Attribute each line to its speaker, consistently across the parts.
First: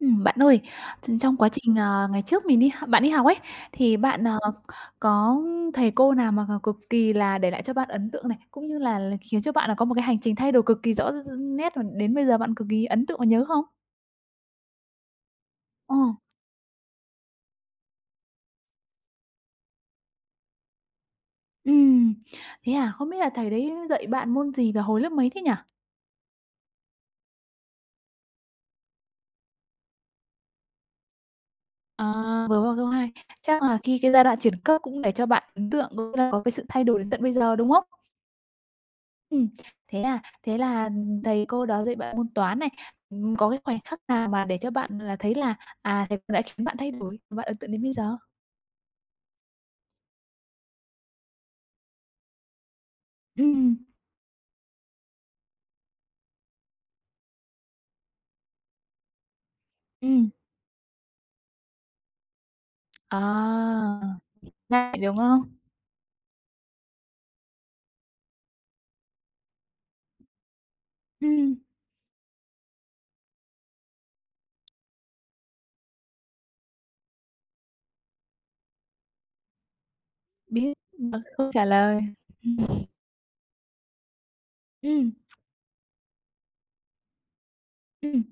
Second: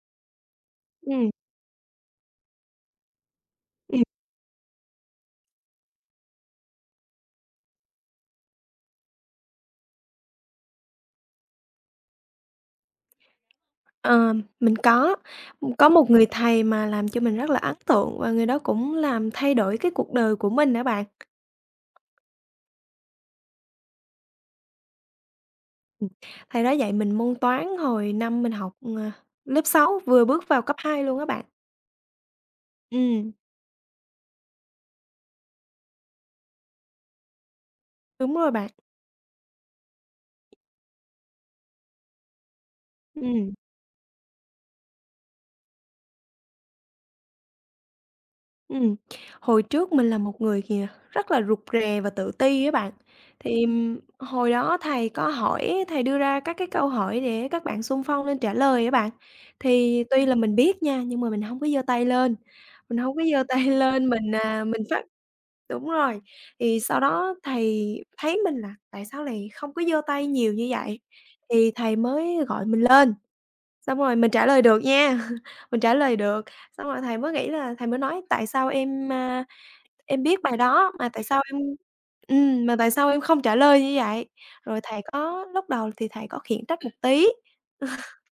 Speaker 1: Bạn ơi,
Speaker 2: Ừm,
Speaker 1: trong quá trình, ngày trước mình đi h bạn đi học ấy, thì
Speaker 2: ừm,
Speaker 1: bạn, có thầy cô nào mà cực kỳ là để lại cho bạn ấn tượng này, cũng như là khiến cho bạn là có một cái hành trình thay đổi cực kỳ rõ nét và đến bây giờ bạn cực kỳ ấn tượng và nhớ không?
Speaker 2: ờ, mình có
Speaker 1: Ờ.
Speaker 2: một người thầy mà làm cho mình rất là ấn tượng và người đó cũng làm thay đổi cái cuộc đời của mình nữa bạn.
Speaker 1: Ừm, Thế à? Không biết là thầy đấy dạy bạn môn gì và hồi lớp mấy thế nhỉ?
Speaker 2: Ừm, thầy đó dạy mình môn toán hồi năm mình học, lớp 6 vừa bước vào cấp 2 luôn á bạn.
Speaker 1: À, vừa vào cấp 2,
Speaker 2: Ừm,
Speaker 1: chắc là khi cái giai đoạn chuyển cấp cũng để cho bạn ấn tượng cũng như là có cái sự thay đổi đến tận bây giờ, đúng không?
Speaker 2: đúng rồi bạn,
Speaker 1: Ừm, Thế à? Thế là thầy cô đó dạy bạn môn toán này, có
Speaker 2: ừm.
Speaker 1: cái khoảnh khắc nào mà để cho bạn là thấy là, thầy cô đã khiến bạn thay đổi, bạn ấn tượng đến bây giờ?
Speaker 2: Ừm, hồi trước mình là một người kìa rất là rụt rè và tự ti á bạn. Thì,
Speaker 1: Ừm,
Speaker 2: hồi đó thầy có hỏi thầy đưa ra các cái câu hỏi để các bạn xung phong lên trả lời á bạn. Thì tuy
Speaker 1: ừm,
Speaker 2: là mình biết nha, nhưng mà mình không có giơ tay lên, mình không có giơ tay
Speaker 1: à,
Speaker 2: lên, mình, à, mình
Speaker 1: Ngại,
Speaker 2: phát
Speaker 1: đúng không?
Speaker 2: đúng rồi, thì sau đó thầy thấy mình là "Tại sao lại không có giơ tay nhiều như vậy?"
Speaker 1: Ừm,
Speaker 2: Thì thầy mới gọi mình lên. Xong rồi mình trả lời được nha, mình trả lời được, xong rồi thầy mới nghĩ là thầy mới nói: "Tại sao em biết bài
Speaker 1: Biết
Speaker 2: đó mà
Speaker 1: mà
Speaker 2: tại sao
Speaker 1: không
Speaker 2: em
Speaker 1: trả lời.
Speaker 2: ừm, mà
Speaker 1: Ừm,
Speaker 2: tại sao em không trả lời như vậy?" Rồi thầy
Speaker 1: ừm,
Speaker 2: có lúc đầu thì thầy có khiển trách một tí.
Speaker 1: ừm,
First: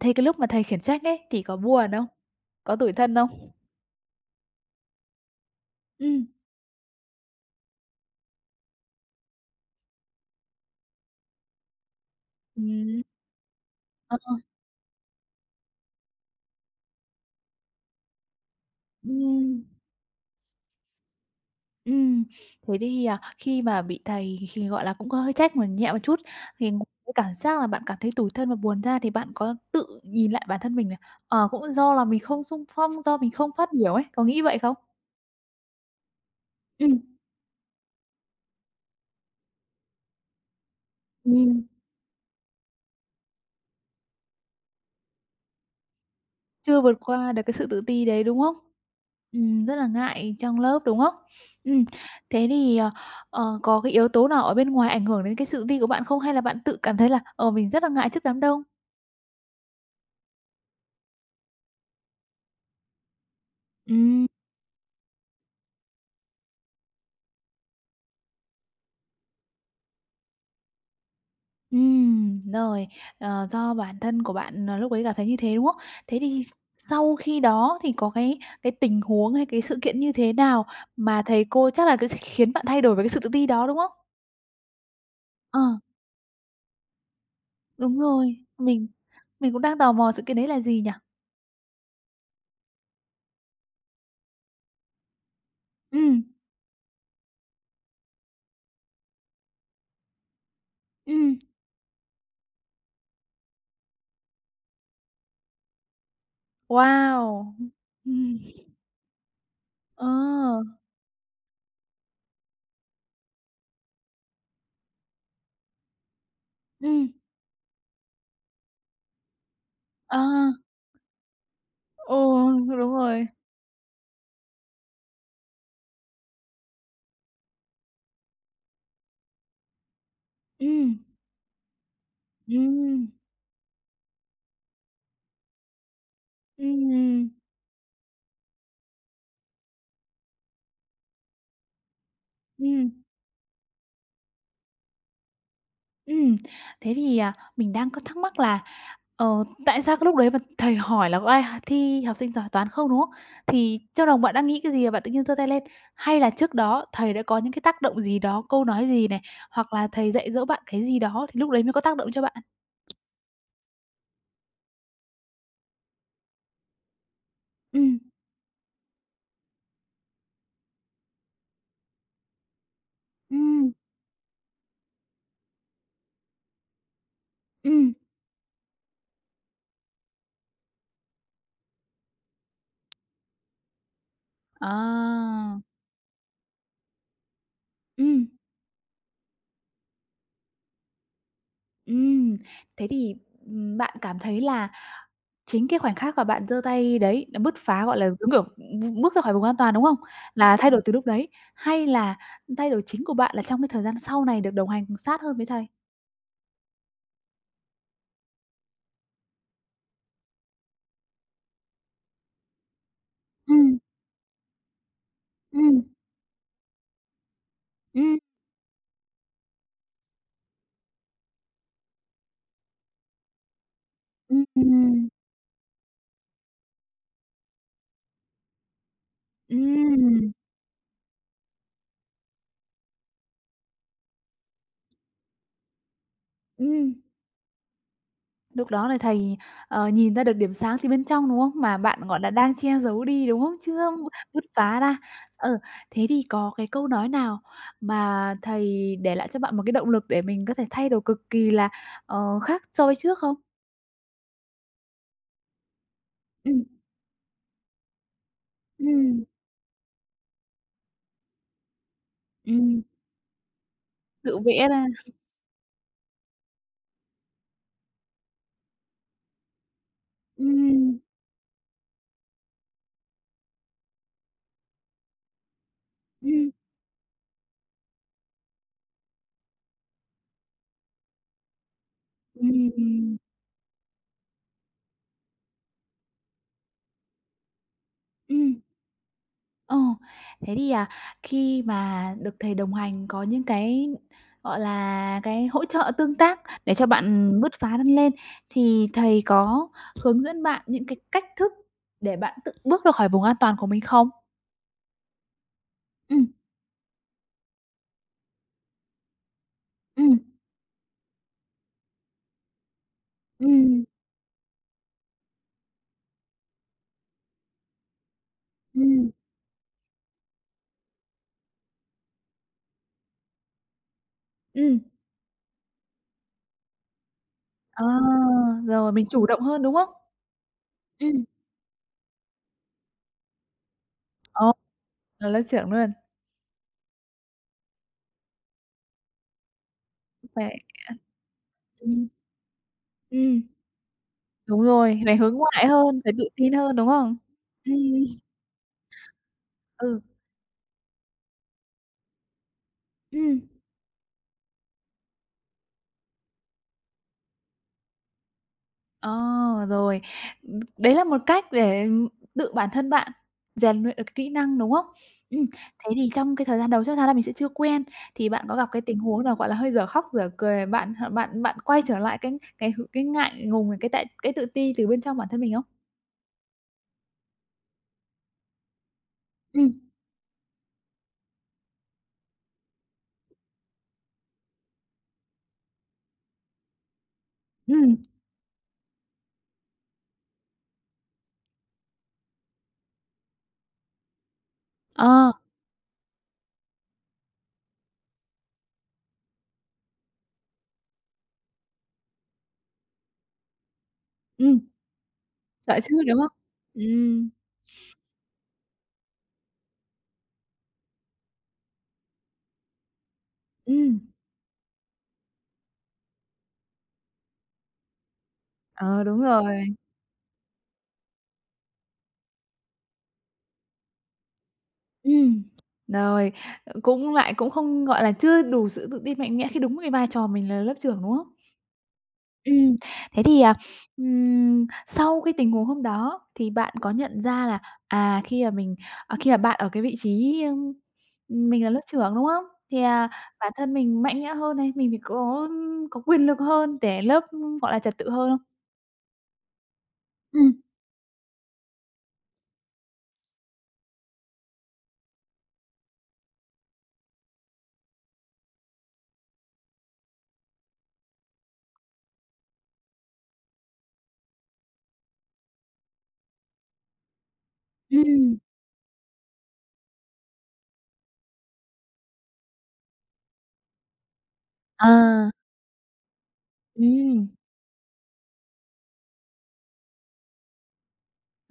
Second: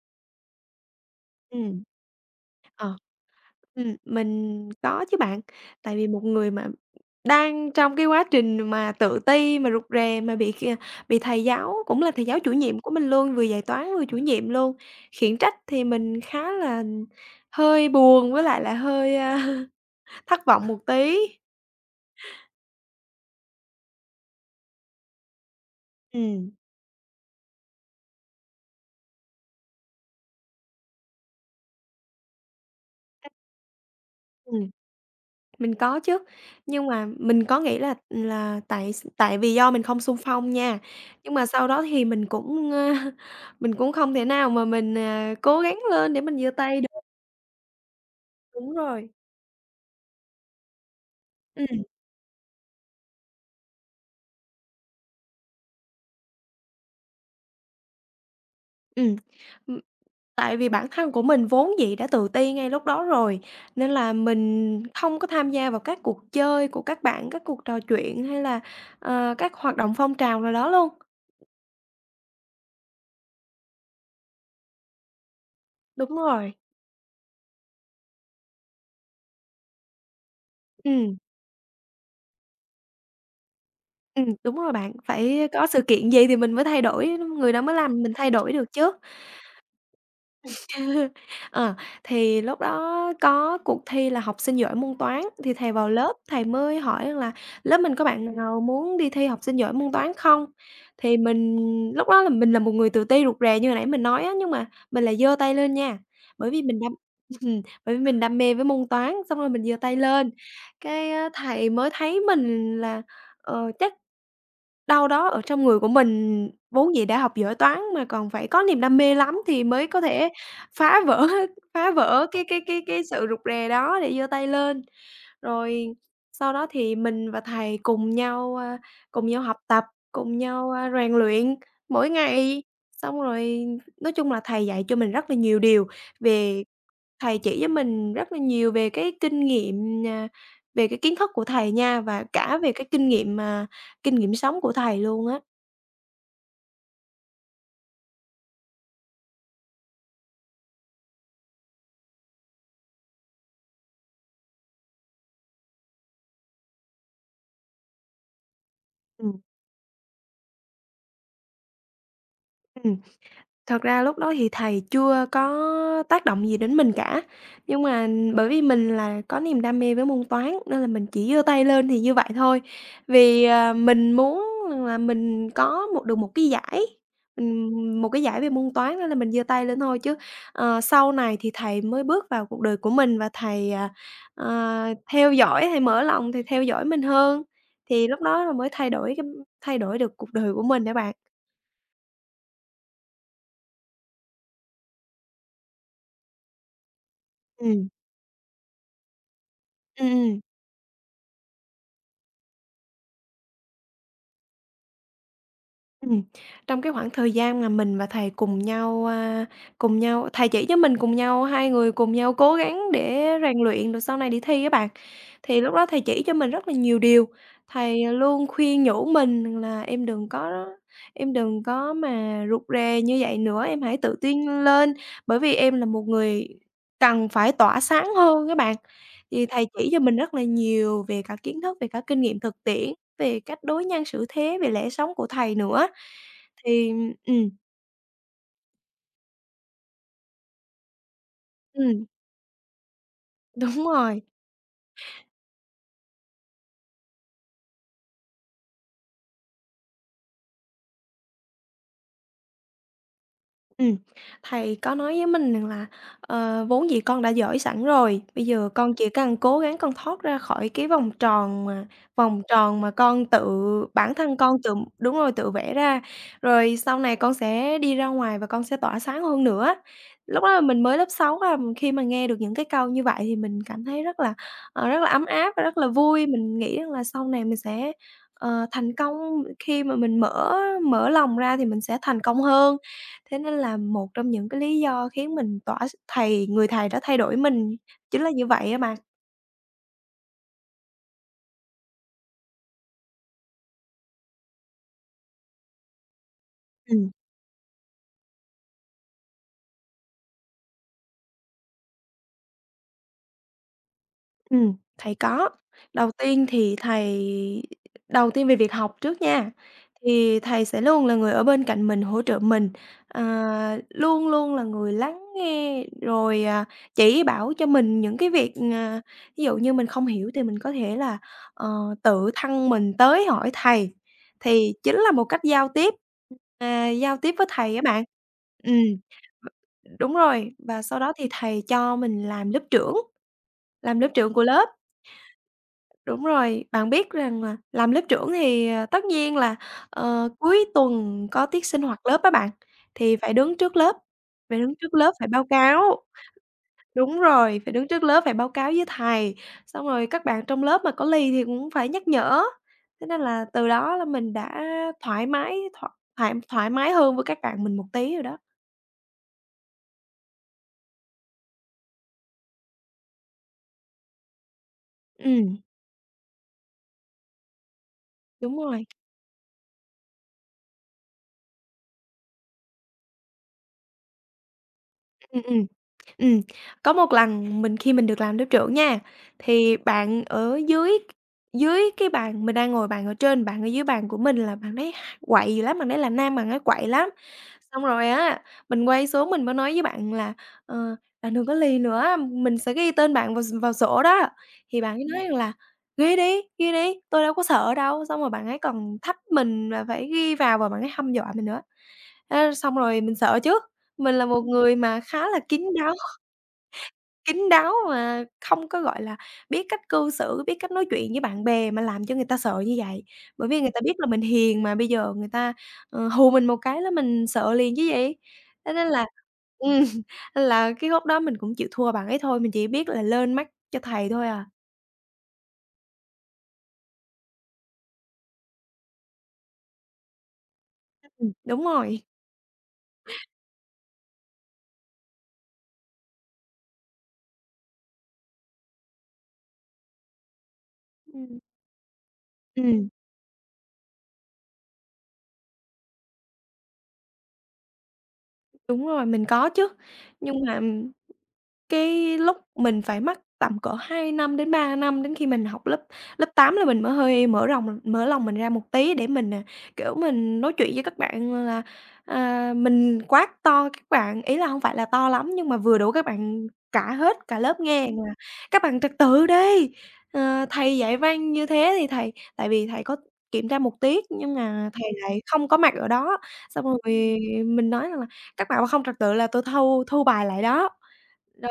Speaker 1: Thế cái lúc mà thầy khiển trách ấy thì có
Speaker 2: Ừm.
Speaker 1: buồn không? Có tủi
Speaker 2: Ờ.
Speaker 1: thân không?
Speaker 2: Mình có chứ bạn. Tại vì một
Speaker 1: Ừm,
Speaker 2: người mà đang trong cái quá trình mà tự ti, mà rụt rè, mà bị kìa bị thầy giáo cũng là thầy giáo chủ nhiệm của
Speaker 1: ừm,
Speaker 2: mình luôn, vừa dạy toán vừa chủ
Speaker 1: ờ,
Speaker 2: nhiệm luôn, khiển trách thì mình khá là hơi buồn với lại là hơi,
Speaker 1: ừm.
Speaker 2: thất vọng một tí.
Speaker 1: Ừm, Thế thì, khi mà bị thầy thì, gọi là, cũng có hơi trách một nhẹ một chút,
Speaker 2: Ừm.
Speaker 1: thì ngoài cái cảm giác là bạn cảm thấy tủi thân và buồn ra thì bạn có tự nhìn lại bản thân mình là, cũng do là mình không xung phong, do mình không phát biểu ấy, có nghĩ vậy không?
Speaker 2: Mình có chứ, nhưng
Speaker 1: Ừm,
Speaker 2: mà mình có nghĩ là tại vì do mình không xung phong nha, nhưng mà
Speaker 1: ừm,
Speaker 2: sau đó thì mình cũng không thể nào mà mình, cố gắng lên để mình giơ tay
Speaker 1: Chưa vượt
Speaker 2: được.
Speaker 1: qua được cái sự tự ti đấy, đúng không?
Speaker 2: Đúng rồi.
Speaker 1: Rất là ngại trong lớp, đúng không?
Speaker 2: Ừm,
Speaker 1: Ừm, Thế thì, có cái yếu tố nào ở bên ngoài ảnh hưởng đến cái sự ti của bạn không? Hay là bạn tự cảm thấy là, mình rất là ngại trước đám đông?
Speaker 2: ừm, ừm, tại vì bản thân của mình vốn dĩ đã tự ti ngay lúc đó rồi, nên là
Speaker 1: Ừm.
Speaker 2: mình không có tham gia vào các cuộc chơi của các bạn, các cuộc trò chuyện hay là, các hoạt động phong trào nào đó luôn.
Speaker 1: Rồi, do bản thân của bạn, lúc ấy cảm thấy như thế, đúng không?
Speaker 2: Đúng
Speaker 1: Thế thì
Speaker 2: rồi,
Speaker 1: sau khi đó thì có cái tình huống hay cái sự kiện như thế nào
Speaker 2: ừm.
Speaker 1: mà thầy cô chắc là cái sẽ khiến bạn thay đổi về cái sự tự ti đó, đúng không?
Speaker 2: Đúng rồi bạn, phải
Speaker 1: Ờ,
Speaker 2: có sự kiện gì thì mình mới thay đổi, người đó mới
Speaker 1: đúng
Speaker 2: làm mình thay
Speaker 1: rồi,
Speaker 2: đổi được
Speaker 1: mình
Speaker 2: chứ.
Speaker 1: mình cũng đang tò mò sự kiện đấy là gì nhỉ?
Speaker 2: Ờ, thì lúc đó có cuộc thi là học sinh giỏi môn toán, thì thầy vào lớp,
Speaker 1: Ừm,
Speaker 2: thầy mới hỏi là "Lớp mình có bạn nào muốn đi thi học sinh giỏi môn toán không?" Thì
Speaker 1: ừm,
Speaker 2: mình lúc đó là mình là một người tự ti rụt rè như hồi nãy mình nói á, nhưng mà mình là giơ tay lên nha, bởi vì mình đam
Speaker 1: wow!
Speaker 2: bởi vì mình đam
Speaker 1: Ừm,
Speaker 2: mê với môn toán, xong rồi mình giơ tay
Speaker 1: ờ,
Speaker 2: lên,
Speaker 1: ừm,
Speaker 2: cái á thầy mới thấy mình là, chắc đâu đó ở trong người của mình
Speaker 1: ờ,
Speaker 2: vốn dĩ
Speaker 1: ừ,
Speaker 2: đã học giỏi toán mà còn phải có niềm đam mê lắm thì mới có thể
Speaker 1: À,
Speaker 2: phá vỡ phá
Speaker 1: ồ,
Speaker 2: vỡ cái cái cái
Speaker 1: đúng
Speaker 2: cái sự
Speaker 1: rồi.
Speaker 2: rụt rè đó để giơ tay lên. Rồi sau đó thì mình và thầy cùng nhau học tập, cùng nhau,
Speaker 1: Ừm,
Speaker 2: rèn luyện mỗi ngày.
Speaker 1: ừm,
Speaker 2: Xong rồi nói chung là thầy dạy cho mình rất là nhiều điều về
Speaker 1: ừm,
Speaker 2: Thầy chỉ cho mình rất là nhiều về cái kinh nghiệm, về cái kiến thức của thầy nha, và cả về cái
Speaker 1: ừm.
Speaker 2: kinh nghiệm sống của thầy luôn á.
Speaker 1: Ừm, Thế thì, mình đang có thắc mắc là, tại sao cái lúc đấy mà thầy hỏi là có ai thi học sinh giỏi toán không, đúng không? Thì trong lòng bạn đang nghĩ cái gì mà bạn tự nhiên giơ tay lên? Hay là trước đó thầy đã có những cái tác động gì đó, câu nói gì này,
Speaker 2: Ừm.
Speaker 1: hoặc là thầy dạy dỗ bạn cái gì đó thì lúc đấy mới có tác động cho bạn?
Speaker 2: Ừm. Thật ra lúc đó thì thầy chưa có tác động gì đến mình cả, nhưng
Speaker 1: Ừm,
Speaker 2: mà ừ, bởi vì mình là có niềm đam mê với môn Toán nên là mình chỉ giơ tay lên thì như vậy thôi. Vì,
Speaker 1: ừm,
Speaker 2: mình muốn là mình có một được
Speaker 1: ừm,
Speaker 2: một cái giải về môn Toán nên là mình giơ tay lên thôi chứ, sau này thì thầy mới bước vào cuộc đời của mình và thầy, ờ, theo
Speaker 1: à,
Speaker 2: dõi, thầy mở lòng, thầy theo dõi mình hơn, thì lúc
Speaker 1: ừm,
Speaker 2: đó là mới thay đổi được cuộc đời của mình á bạn.
Speaker 1: ừm. Thế thì, bạn cảm thấy là chính cái khoảnh khắc mà bạn giơ tay đấy, là bứt phá,
Speaker 2: Ừm.
Speaker 1: gọi là, giống kiểu, bước ra khỏi vùng an toàn, đúng không?
Speaker 2: Ừm. Ừm.
Speaker 1: Là thay đổi từ lúc đấy, hay là thay đổi chính của bạn là trong cái thời gian sau này được đồng hành sát hơn với thầy?
Speaker 2: Ừm, trong cái khoảng thời gian mà mình và thầy cùng nhau, cùng nhau thầy chỉ cho mình cùng nhau, hai người cùng nhau cố gắng để rèn
Speaker 1: Ừm,
Speaker 2: luyện rồi sau này đi thi các bạn, thì lúc
Speaker 1: ừm,
Speaker 2: đó thầy chỉ cho mình rất là nhiều điều. Thầy
Speaker 1: ừm,
Speaker 2: luôn khuyên nhủ mình là "Em đừng có mà rụt rè như vậy nữa, em hãy tự
Speaker 1: ừm,
Speaker 2: tin lên,
Speaker 1: ừm.
Speaker 2: bởi vì em là một người cần phải tỏa sáng hơn" các bạn. Thì thầy chỉ cho mình
Speaker 1: Ừm,
Speaker 2: rất là nhiều về cả kiến thức, về cả kinh nghiệm thực tiễn về cách đối nhân xử thế, về lẽ sống của thầy nữa. Thì
Speaker 1: ừm,
Speaker 2: ừm,
Speaker 1: Lúc đó là thầy, nhìn ra được điểm sáng từ bên trong, đúng không? Mà bạn,
Speaker 2: ừm,
Speaker 1: gọi là, đang che giấu đi, đúng không?
Speaker 2: đúng
Speaker 1: Chưa
Speaker 2: rồi.
Speaker 1: bứt phá ra. Ừ, Thế thì có cái câu nói nào mà thầy để lại cho bạn một cái động lực để mình có thể thay đổi cực kỳ là, khác so với trước không?
Speaker 2: Ừm, thầy có nói với mình rằng là "Ờ,
Speaker 1: Ừm,
Speaker 2: vốn dĩ con đã giỏi sẵn rồi, bây giờ con chỉ
Speaker 1: ừm,
Speaker 2: cần cố gắng con thoát ra khỏi cái vòng tròn
Speaker 1: ừm,
Speaker 2: mà con tự bản thân
Speaker 1: Tự
Speaker 2: con
Speaker 1: vẽ
Speaker 2: tự"
Speaker 1: ra.
Speaker 2: đúng rồi, tự vẽ ra, "rồi sau này con sẽ đi ra ngoài và con sẽ tỏa sáng hơn nữa." Lúc đó là mình mới
Speaker 1: Ừm,
Speaker 2: lớp 6 à, khi mà nghe được những cái câu như vậy thì mình cảm thấy rất là, rất là ấm áp và rất là vui.
Speaker 1: ừm,
Speaker 2: Mình nghĩ rằng là sau này mình sẽ, thành công khi mà mình mở mở lòng ra thì mình sẽ thành công hơn.
Speaker 1: ừm,
Speaker 2: Thế nên là một trong những cái lý do khiến mình tỏa s thầy người thầy đó thay đổi mình chính là như
Speaker 1: ừm,
Speaker 2: vậy á bạn.
Speaker 1: ờ. Thế thì, khi mà được thầy đồng hành có những cái, gọi là, cái hỗ trợ tương tác để cho
Speaker 2: Ừm.
Speaker 1: bạn bứt phá lên lên, thì thầy có hướng dẫn bạn những cái cách thức để bạn tự bước ra khỏi vùng an toàn của mình không?
Speaker 2: Thầy có. Đầu
Speaker 1: Ừm,
Speaker 2: tiên thì thầy đầu tiên về việc học trước nha,
Speaker 1: ừm,
Speaker 2: thì thầy sẽ luôn là người ở bên cạnh mình, hỗ trợ mình,
Speaker 1: ừm,
Speaker 2: luôn luôn là người lắng nghe, rồi, chỉ bảo cho mình những cái việc,
Speaker 1: ừm,
Speaker 2: ví dụ như mình không hiểu thì mình có thể là, ờ, tự thân mình tới hỏi thầy, thì
Speaker 1: ừm,
Speaker 2: chính là một cách giao tiếp với thầy các
Speaker 1: ờ,
Speaker 2: bạn. Ừm,
Speaker 1: Rồi mình chủ động hơn, đúng không?
Speaker 2: đúng rồi, và sau đó
Speaker 1: Ừm,
Speaker 2: thì thầy cho mình làm lớp trưởng của
Speaker 1: ờ,
Speaker 2: lớp.
Speaker 1: là lớp trưởng luôn,
Speaker 2: Đúng rồi, bạn biết rằng là làm lớp trưởng thì, tất nhiên là,
Speaker 1: phải
Speaker 2: cuối tuần có tiết sinh hoạt
Speaker 1: ừm,
Speaker 2: lớp á bạn, thì
Speaker 1: ừm.
Speaker 2: phải
Speaker 1: Đúng
Speaker 2: đứng trước
Speaker 1: rồi,
Speaker 2: lớp
Speaker 1: phải
Speaker 2: phải
Speaker 1: hướng
Speaker 2: báo
Speaker 1: ngoại hơn,
Speaker 2: cáo.
Speaker 1: phải tự tin hơn, đúng không?
Speaker 2: Đúng rồi, phải
Speaker 1: Ừm.
Speaker 2: đứng trước lớp phải báo cáo với thầy, xong
Speaker 1: Ừ,
Speaker 2: rồi các bạn trong lớp mà có ly thì cũng phải nhắc nhở. Thế nên
Speaker 1: ừm,
Speaker 2: là từ đó là mình đã thoải mái hơn với các bạn mình một tí rồi đó.
Speaker 1: ờ, Rồi. Đấy là một cách để, tự bản thân bạn rèn luyện được cái kỹ năng, đúng không?
Speaker 2: Ừm,
Speaker 1: Thế thì trong cái thời gian đầu chắc chắn là mình sẽ chưa quen, thì bạn
Speaker 2: đúng
Speaker 1: có gặp cái
Speaker 2: rồi.
Speaker 1: tình huống nào, gọi là, hơi dở khóc dở cười, bạn h bạn bạn quay trở lại cái ngại ngùng, này, cái tự ti từ bên trong bản thân
Speaker 2: Ừm.
Speaker 1: mình không?
Speaker 2: Ừm, Ừm, có một lần mình khi mình được làm lớp trưởng nha,
Speaker 1: Ừm,
Speaker 2: thì bạn ở dưới dưới cái bàn mình đang ngồi bàn ở trên, bạn ở dưới bàn của mình là bạn ấy quậy dữ lắm, bạn ấy là nam, bạn ấy quậy lắm. Xong
Speaker 1: ừm,
Speaker 2: rồi á, mình quay xuống mình mới nói với bạn là "Ờ, bạn đừng có lì nữa, mình sẽ ghi tên bạn vào sổ đó." Thì bạn ấy nói
Speaker 1: ờ,
Speaker 2: rằng là ghi đi, tôi đâu có sợ đâu." Xong rồi bạn ấy còn thách mình là phải ghi vào và bạn ấy hăm dọa mình nữa. Thế xong rồi mình sợ chứ. Mình là một
Speaker 1: ừm,
Speaker 2: người mà khá là kín
Speaker 1: Sợ
Speaker 2: đáo
Speaker 1: chứ, đúng không? Ừm,
Speaker 2: kín đáo mà không có, gọi là, biết cách cư xử, biết cách nói chuyện với bạn bè mà làm cho người ta sợ như vậy. Bởi vì người ta biết
Speaker 1: ừm,
Speaker 2: là mình hiền mà bây giờ người ta, hù mình một cái là mình sợ liền chứ gì. Thế nên
Speaker 1: ờ,
Speaker 2: là
Speaker 1: Đúng rồi.
Speaker 2: ừm, nên là cái khúc đó mình cũng chịu thua bạn ấy thôi, mình chỉ biết là lên mắt cho thầy thôi à.
Speaker 1: Ừm, Rồi, cũng lại cũng không, gọi là, chưa đủ sự tự tin mạnh mẽ khi đúng cái vai trò mình là lớp trưởng, đúng không?
Speaker 2: Đúng rồi.
Speaker 1: Ừm, Thế thì, sau cái tình huống hôm đó thì bạn có nhận ra là, à, khi mà mình khi mà bạn ở cái vị trí,
Speaker 2: Ừm.
Speaker 1: mình là lớp trưởng, đúng không? Thì,
Speaker 2: Ừm,
Speaker 1: bản thân mình mạnh mẽ hơn này, mình phải có quyền lực hơn để lớp, gọi là, trật tự hơn không?
Speaker 2: đúng rồi, mình có chứ,
Speaker 1: Ừm,
Speaker 2: nhưng
Speaker 1: ừm.
Speaker 2: mà cái lúc mình phải mất tầm cỡ 2 năm đến 3 năm, đến khi mình học lớp lớp 8 là mình mới hơi mở rộng mở lòng mình ra một tí để mình, kiểu, mình nói chuyện với các bạn là, mình quát to các bạn, ý là không phải là to lắm nhưng mà vừa đủ các bạn cả hết cả lớp nghe rằng là
Speaker 1: Ừm,
Speaker 2: "Các bạn trật tự đi, ờ, thầy dạy văn như thế thì thầy" tại vì thầy có kiểm tra một tiết nhưng mà thầy lại
Speaker 1: à,
Speaker 2: không có mặt ở đó. Xong rồi
Speaker 1: ừm,
Speaker 2: mình nói rằng là "Các bạn mà không trật tự là tôi thu thu bài lại đó."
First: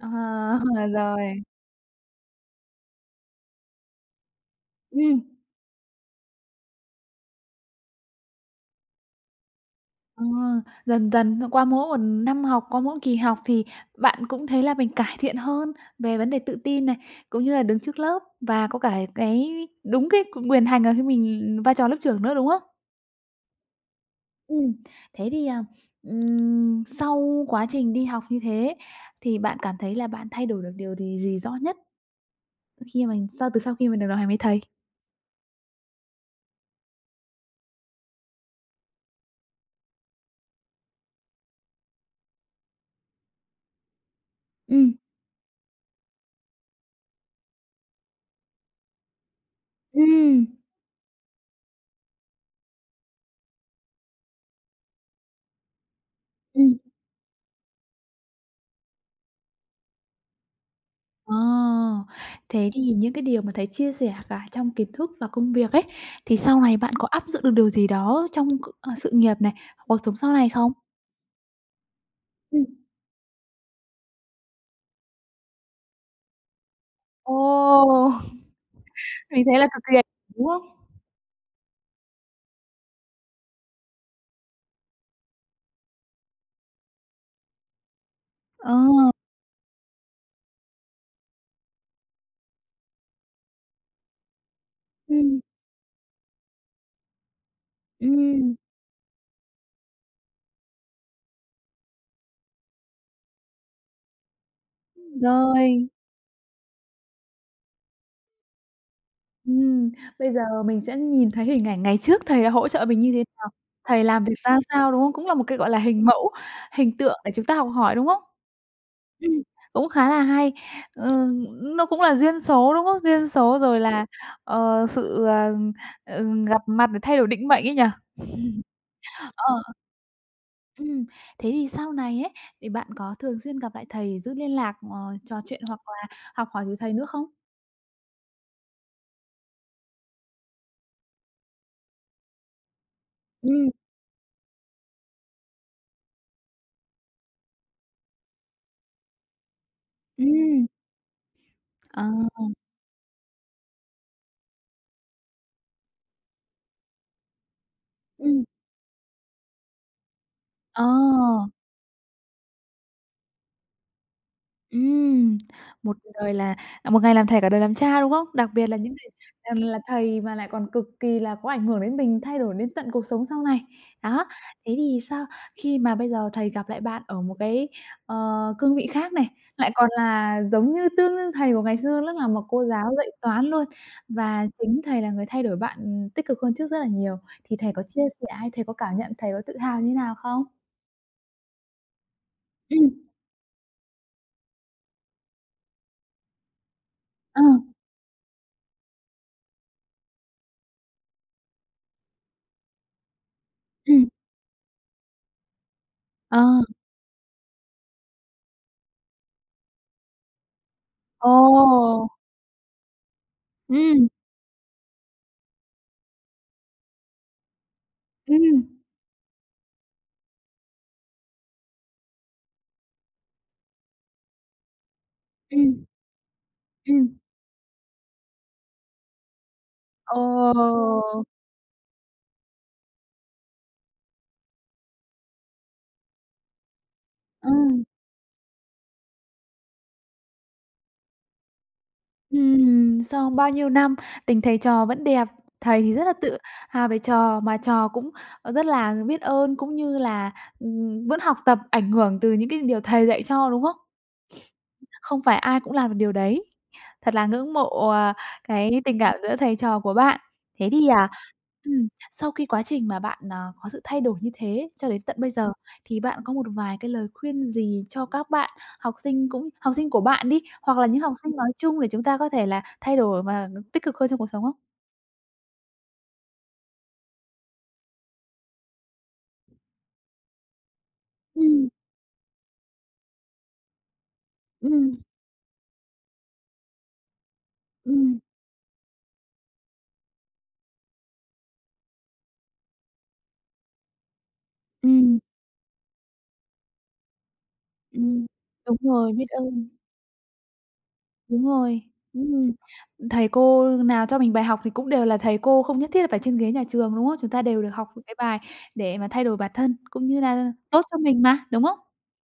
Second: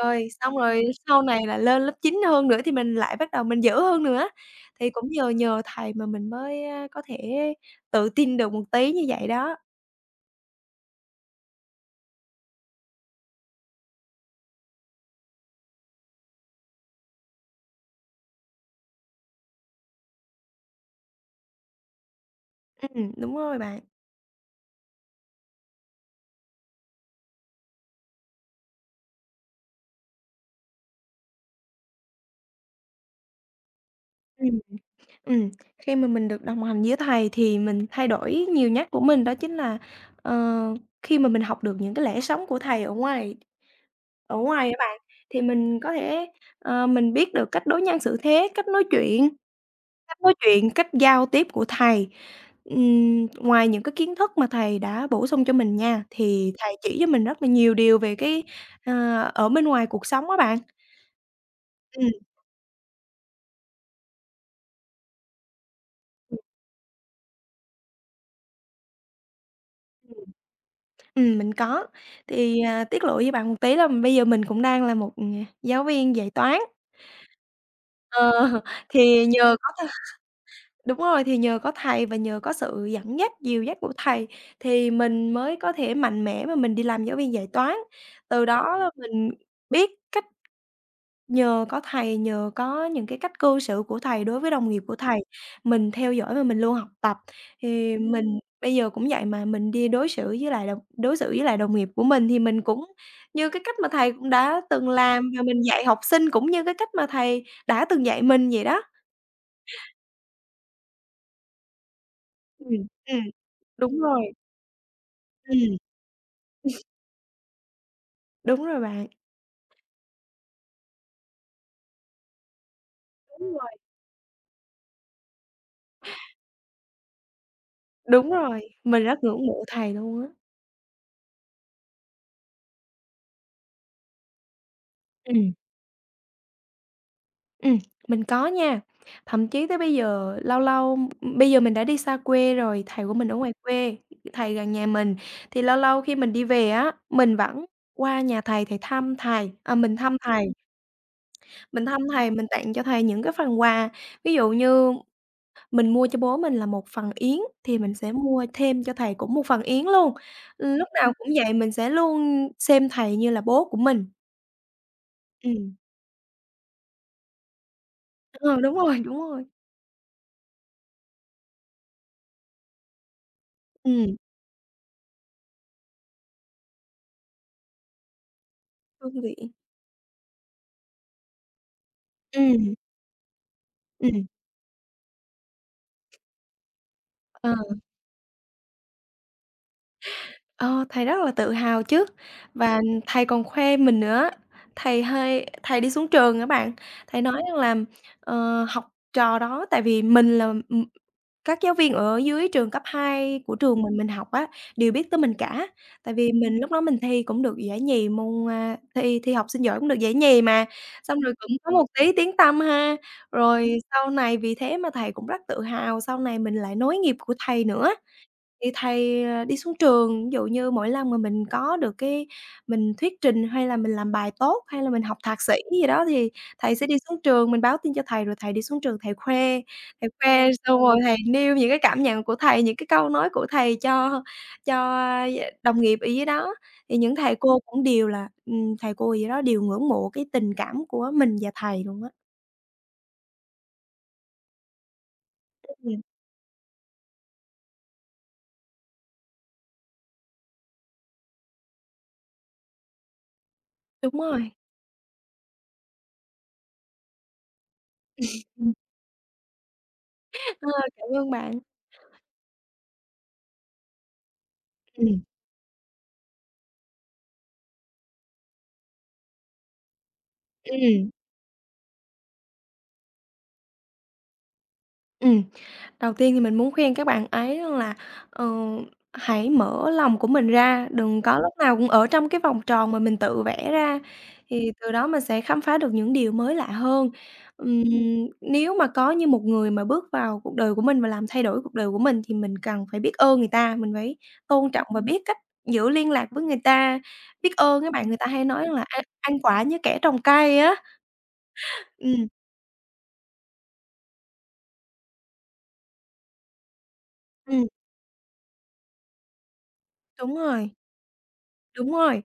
Speaker 1: à,
Speaker 2: xong rồi sau này
Speaker 1: rồi,
Speaker 2: là lên lớp 9 hơn nữa thì mình lại bắt đầu mình dữ hơn nữa, thì cũng
Speaker 1: ừm.
Speaker 2: nhờ nhờ thầy mà mình mới, có thể tự tin được một tí như vậy đó.
Speaker 1: Ờ, dần dần qua mỗi một năm học, qua mỗi kỳ học thì bạn cũng thấy là mình cải thiện hơn về vấn đề tự tin này, cũng như là đứng trước lớp và có cả cái đúng cái quyền hành ở khi mình vai trò lớp trưởng nữa, đúng không?
Speaker 2: Đúng rồi bạn.
Speaker 1: Ừm, Thế thì, sau quá trình đi học như thế thì bạn cảm thấy là bạn thay đổi được điều gì gì rõ nhất khi mà mình sau từ sau khi mình được đồng hành với
Speaker 2: Ừm,
Speaker 1: thầy?
Speaker 2: ừm, khi mà mình được đồng hành với thầy thì mình thay đổi nhiều nhất của mình đó chính là, ờ, khi mà mình học được những cái lẽ sống của thầy ở ngoài á
Speaker 1: Ừm.
Speaker 2: bạn, thì mình có thể, mình biết được cách đối nhân xử thế, cách nói chuyện. Cách nói
Speaker 1: Ừm,
Speaker 2: chuyện, cách giao tiếp của thầy, ngoài những cái kiến thức mà thầy đã bổ sung cho mình nha, thì
Speaker 1: ừm.
Speaker 2: thầy chỉ cho mình rất là nhiều điều về cái, ờ, ở bên ngoài cuộc sống á bạn.
Speaker 1: Ờ,
Speaker 2: Ừm,
Speaker 1: Thế thì những cái điều mà thầy chia sẻ cả trong kiến thức và công việc ấy, thì
Speaker 2: ừm.
Speaker 1: sau này bạn có áp dụng được điều gì đó trong sự nghiệp này, cuộc sống sau này không?
Speaker 2: Mình có, thì,
Speaker 1: Ừm.
Speaker 2: à, tiết lộ với bạn một tí là bây giờ mình cũng đang là một, giáo viên dạy toán.
Speaker 1: Ồ!
Speaker 2: Ờ, thì
Speaker 1: Mình
Speaker 2: nhờ
Speaker 1: thấy là
Speaker 2: có
Speaker 1: cực
Speaker 2: th
Speaker 1: kỳ ảnh hưởng, đúng không?
Speaker 2: đúng rồi, thì nhờ có thầy và nhờ có sự dẫn dắt, dìu dắt của thầy thì mình mới có thể mạnh mẽ mà mình đi làm giáo viên dạy toán. Từ
Speaker 1: Ờ,
Speaker 2: đó là mình biết cách Nhờ có thầy, nhờ có những cái cách cư xử của thầy đối với đồng nghiệp của thầy,
Speaker 1: ừ
Speaker 2: mình theo dõi và mình luôn học tập. Thì mình
Speaker 1: ừm,
Speaker 2: bây giờ cũng vậy mà mình đi đối xử với lại đồng nghiệp của mình thì mình cũng như cái cách mà thầy cũng đã từng làm và mình dạy
Speaker 1: Rồi,
Speaker 2: học sinh cũng như cái cách mà thầy đã từng dạy mình vậy đó.
Speaker 1: ừm, bây giờ mình sẽ nhìn thấy hình ảnh ngày trước thầy đã hỗ trợ
Speaker 2: Ừm,
Speaker 1: mình như
Speaker 2: ừm,
Speaker 1: thế nào,
Speaker 2: đúng
Speaker 1: thầy
Speaker 2: rồi,
Speaker 1: làm việc ra sao, đúng không? Cũng là một cái, gọi
Speaker 2: ừm,
Speaker 1: là, hình mẫu, hình tượng để chúng ta học hỏi, đúng không?
Speaker 2: đúng rồi bạn,
Speaker 1: Ừm, Cũng khá là hay. Ừ, nó cũng là duyên số, đúng không? Duyên
Speaker 2: đúng
Speaker 1: số
Speaker 2: rồi,
Speaker 1: rồi là, sự, ờ, gặp mặt để thay đổi định mệnh ấy nhỉ?
Speaker 2: đúng rồi, mình rất ngưỡng
Speaker 1: Ờ,
Speaker 2: mộ thầy luôn á.
Speaker 1: ừm, Thế thì sau này ấy, thì bạn có thường xuyên gặp lại thầy, giữ liên lạc, trò
Speaker 2: Ừm.
Speaker 1: chuyện hoặc là học hỏi từ thầy nữa không?
Speaker 2: Ừm, mình có nha. Thậm chí tới bây giờ lâu lâu bây giờ mình đã đi xa quê rồi, thầy của mình ở ngoài
Speaker 1: Ừm,
Speaker 2: quê, thầy gần nhà mình, thì lâu lâu khi mình đi về á, mình vẫn qua nhà thầy để thăm thầy,
Speaker 1: ừm,
Speaker 2: mình thăm
Speaker 1: ờ,
Speaker 2: thầy, mình tặng cho thầy những cái phần quà. Ví dụ như mình mua cho bố mình là một phần yến thì mình sẽ
Speaker 1: ừm,
Speaker 2: mua thêm cho thầy cũng một phần yến luôn.
Speaker 1: ờ.
Speaker 2: Lúc nào cũng vậy, mình sẽ luôn xem thầy như là bố của mình.
Speaker 1: Ừm,
Speaker 2: Ừm,
Speaker 1: một đời là Một ngày làm thầy cả đời làm cha, đúng không? Đặc
Speaker 2: ờ,
Speaker 1: biệt
Speaker 2: đúng
Speaker 1: là những
Speaker 2: rồi,
Speaker 1: người
Speaker 2: đúng rồi.
Speaker 1: làm là thầy mà lại còn cực kỳ là có ảnh hưởng đến mình, thay đổi đến tận cuộc sống sau này.
Speaker 2: Ừm,
Speaker 1: Đó, thế thì sao khi mà bây giờ thầy gặp lại bạn ở một cái, ờ, cương vị khác
Speaker 2: phương
Speaker 1: này,
Speaker 2: tiện.
Speaker 1: lại còn là giống như tương đương thầy của ngày xưa, lúc là một cô
Speaker 2: Ừm,
Speaker 1: giáo dạy toán luôn,
Speaker 2: ừm,
Speaker 1: và chính thầy là người thay đổi bạn, tích cực hơn trước rất là nhiều,
Speaker 2: ờ.
Speaker 1: thì thầy có chia sẻ hay thầy có cảm nhận, thầy có tự hào như nào không?
Speaker 2: Ờ, thầy rất là tự hào chứ, và
Speaker 1: Ừm,
Speaker 2: thầy còn khoe mình nữa. Thầy đi xuống trường á bạn, thầy nói
Speaker 1: ờ,
Speaker 2: rằng là, học trò đó tại vì mình là, các giáo viên ở dưới trường cấp 2 của trường mình
Speaker 1: ừm,
Speaker 2: học á, đều biết tới mình cả. Tại vì
Speaker 1: ờ,
Speaker 2: mình lúc đó mình thi cũng được giải nhì môn, thi thi học sinh giỏi cũng được giải nhì mà, xong
Speaker 1: ồ,
Speaker 2: rồi cũng có một tí tiếng tăm ha. Rồi
Speaker 1: ừm.
Speaker 2: sau này vì thế mà thầy cũng rất tự hào, sau này mình lại nối nghiệp của thầy nữa.
Speaker 1: Ừm,
Speaker 2: Thì thầy, đi xuống trường, ví dụ như mỗi lần mà mình có được cái mình thuyết trình hay là mình làm bài tốt, hay là mình học thạc sĩ
Speaker 1: ừm,
Speaker 2: gì đó thì thầy sẽ đi
Speaker 1: ừm.
Speaker 2: xuống trường, mình báo tin cho thầy rồi thầy đi xuống trường thầy
Speaker 1: Ồ!
Speaker 2: khoe xong rồi thầy nêu những cái cảm nhận của thầy, những cái câu nói của thầy cho cho, à, đồng nghiệp ở dưới đó. Thì những thầy
Speaker 1: Ờ.
Speaker 2: cô cũng đều là thầy cô gì đó đều ngưỡng mộ cái tình cảm của mình và thầy luôn á.
Speaker 1: Sau bao nhiêu năm, tình thầy trò vẫn đẹp. Thầy thì
Speaker 2: Ừm,
Speaker 1: rất là tự hào về trò, mà trò cũng, rất là biết ơn, cũng như là, vẫn học tập ảnh hưởng từ những cái điều thầy dạy cho, đúng không?
Speaker 2: đúng rồi.
Speaker 1: Không phải ai cũng làm được điều đấy. Thật là ngưỡng mộ, cái
Speaker 2: Ừm.
Speaker 1: tình cảm giữa thầy trò của bạn.
Speaker 2: Ờ,
Speaker 1: Thế thì,
Speaker 2: cảm ơn bạn.
Speaker 1: Sau khi quá trình mà bạn, có sự thay đổi như thế cho đến
Speaker 2: Ừ,
Speaker 1: tận bây giờ, thì bạn có một vài cái lời khuyên gì cho các bạn học sinh cũng học sinh của bạn đi, hoặc là những
Speaker 2: ừ
Speaker 1: học sinh nói chung để chúng ta có thể là thay đổi và tích cực hơn trong cuộc sống không?
Speaker 2: ừm. Đầu tiên thì mình muốn khuyên các bạn ấy là, ờ, hãy mở lòng của mình ra, đừng có lúc
Speaker 1: Ừm,
Speaker 2: nào cũng ở trong cái vòng tròn mà mình tự vẽ ra, thì
Speaker 1: ừm,
Speaker 2: từ đó mình sẽ khám phá được những điều mới lạ hơn. Ừm,
Speaker 1: ừm,
Speaker 2: nếu mà có như một người mà bước vào cuộc đời của mình và làm thay đổi cuộc đời của mình thì mình cần phải biết ơn người ta, mình phải tôn trọng và
Speaker 1: ừm,
Speaker 2: biết cách giữ liên lạc với người ta. Biết ơn Các bạn, người ta
Speaker 1: ừm.
Speaker 2: hay nói
Speaker 1: Đúng
Speaker 2: là "Ăn
Speaker 1: rồi, biết
Speaker 2: ăn quả
Speaker 1: ơn.
Speaker 2: như kẻ trồng cây" á.
Speaker 1: Đúng rồi.
Speaker 2: Ừm,
Speaker 1: Ừm, Thầy cô nào cho mình bài học thì cũng đều là thầy cô, không nhất thiết là phải trên ghế nhà trường, đúng không? Chúng ta đều
Speaker 2: ừm,
Speaker 1: được học những cái bài để mà thay đổi bản thân, cũng như
Speaker 2: đúng
Speaker 1: là
Speaker 2: rồi,
Speaker 1: tốt cho mình mà, đúng không?
Speaker 2: đúng rồi,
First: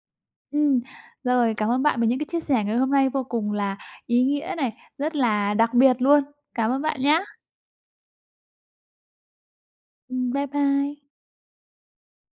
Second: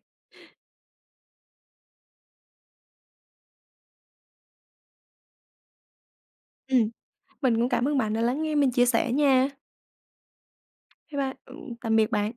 Speaker 1: Ừm, Rồi, cảm ơn bạn về những cái chia sẻ ngày hôm nay vô cùng là ý nghĩa này, rất là đặc biệt luôn. Cảm ơn
Speaker 2: ừm.
Speaker 1: bạn nhá.
Speaker 2: Mình cũng cảm ơn bạn đã lắng nghe mình chia sẻ nha.
Speaker 1: Bye bye.
Speaker 2: Bye bye, tạm biệt bạn.